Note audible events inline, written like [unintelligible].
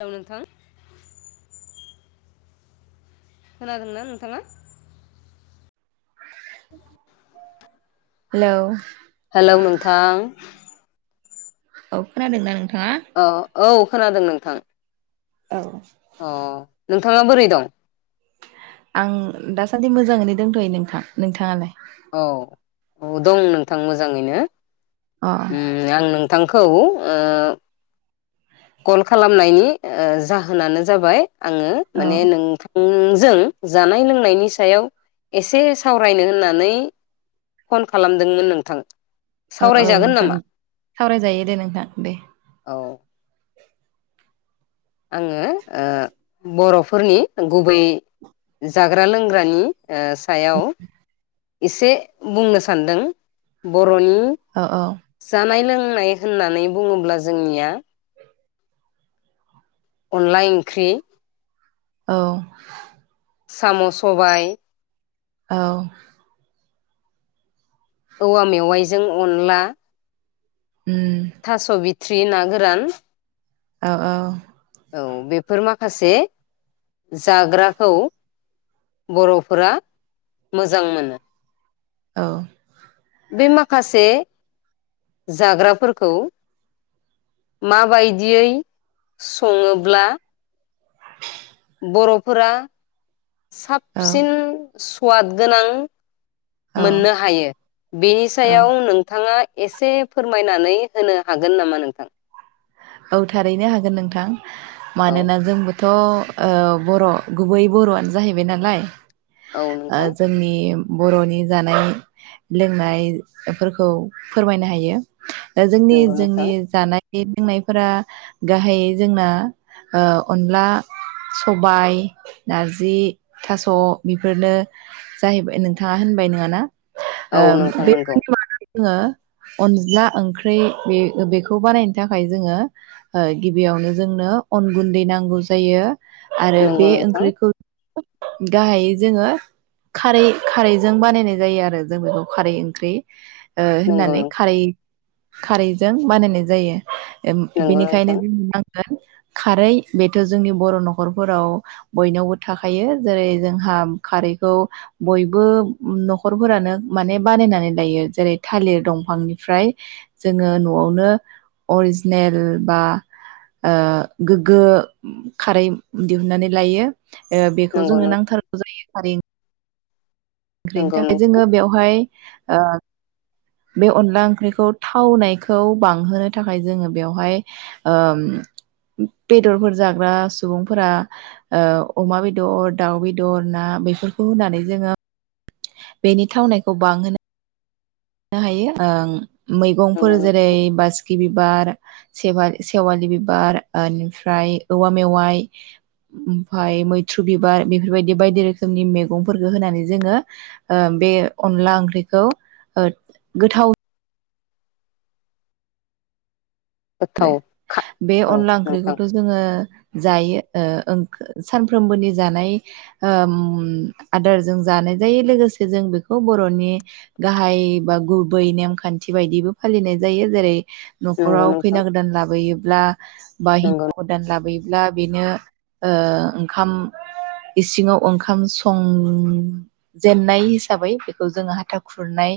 hello नोंथां खोनादोंना नोंथाङा हेलौ हेलौ नोंथां औ खोनादों दा थाङा अ औ खोनादों नोंथां औ अ नोंथाङा बोरै दं आं दासान्दि मोजाङैनो दंथ'यो नोंथां नोंथाङालाय औ औ दं नोंथां मोजाङैनो अ उम आं बिथांखौ कल खालामनायनि जाहोनानो जाबाय आङो औ माने नोंथां जों जानाय लोंनायनि सायाव एसे सावरायनो होननानै फन खालामदोंमोन नोंथां औ औ सावरायजागोन नोंथां नामा सावरायजायो दे नोंथां दे औ आङो बर'फोरनि गुबै जाग्रा लोंग्रानि सायाव एसे बुंनो सानदों बर'नि औ औ जानाय लों बुंनाय होननानै बुङोब्ला जोंनिया अनला ओंख्रि औ साम' सबाय औ औवा मेवाइजों अनला उम थ्रि नागोरान औ औ औ बेफोर माखासे जाग्राखौ बर'फोरा मोजां मोनो औ बे माखासे जाग्राफोरखौ माबायदियै सङोब्ला बर'फोरा औ साबसिन सुवाद गोनां औ मोननो हायो बेनि औ सायाव नोंथाङा एसे फोरमायनानै होनो हागोन नामा नोंथां औ थारैनो हागोन नोंथां औ मानोना जोंबो थ' बर' गुबै बर'आनो जाहैबाय नालाय औ आ नोंथां जोंनि बर'नि जानाय लोंनायफोरखौ फोरमायनो हायो जोंनि नंगौ नोंथां जोंनि जानाय [unintelligible] फोर गाहायै जोंना अनला सबाय नारजि थास' बेफोरनो जाहैबाय नोंथाङा होनबाय नङाना औ ओम नोंथां बे नंगौ [unintelligible] जोङो अनज्ला ओंख्रि बे बेखौ बानायनो थाखाय जोङो ओ गिबियावनो जोंनो अन गुन्दै नांगौ जायो आरो नंगौ बे नोंथां ओंख्रिखौ गाहायै जोङो खारै खारैजों बानायनाय जायो आरो जों बेखौ खारै ओंख्रि ओ नंगौ होननानै नोंथां खारै खारैजों बानायनाय जायो ओम बेनिखायनो [unintelligible] खारै बेथ' जोंनि बर' न'खरफोराव बयनावबो थाखायो जेरै जोंहा खारैखौ बयबो न'खरफोरानो माने बानायनानै लायो जेरै थालिर दंफांनिफ्राय जोङो न'आवनो अरजि नेल बा ओ गोगो खारै दिहुननानै लायो ओ बेखौ नंगौ जोङो नोंथां नांथारगौ जायो खारै ओंख्रिनि नंगौ नोंथां नंगौ थाखाय नोंथां जोङो बेवहाय ओ बे अनला ओंख्रिखौ थावनायखौ बांहोनो थाखाय जोङो बेवहाय ओम बेदरफोर जाग्रा सुबुंफोरा अमा बेदर दाउ बेदर ना बेफोरखौ होनानै जोङो बेनि थावनायखौ बांहोनो नो हायो ओं मैगंफोर नंगौ जेरै नोंथां बासिकि बि बारा सेवा सेवालि बिबार एनिफ्राय औवा मेवाइ ओमफ्राय मैथ्रु बिबार बेफोरबायदि बायदि रोखोमनि मेगंफोरखौ होनानै जोङो ओ बे अनला ओंख्रिखौ ओ गोथाव आरो गोथाव खा बे औ अनला नोंथां ओंख्रिखौथ' जोङो जायो ओ सानफ्रोमबोनि जानाय ओम आदारजों जानाय जायो लोगोसे जों बेखौ बर'नि गाहाय बा गुबै नेमखान्थि बायदिबो फालिनाय जायो जेरै नंगौ न'खराव नोंथां खैना गोदान लाबोयोब्ला बा नंगौ हिनजाव गोदान लाबोयोब्ला, ब्ला बेनो ओ ओंखाम इसिङाव ओंखाम संजेनाय हिसाबै बेखौ जोङो हाथा खुरनाय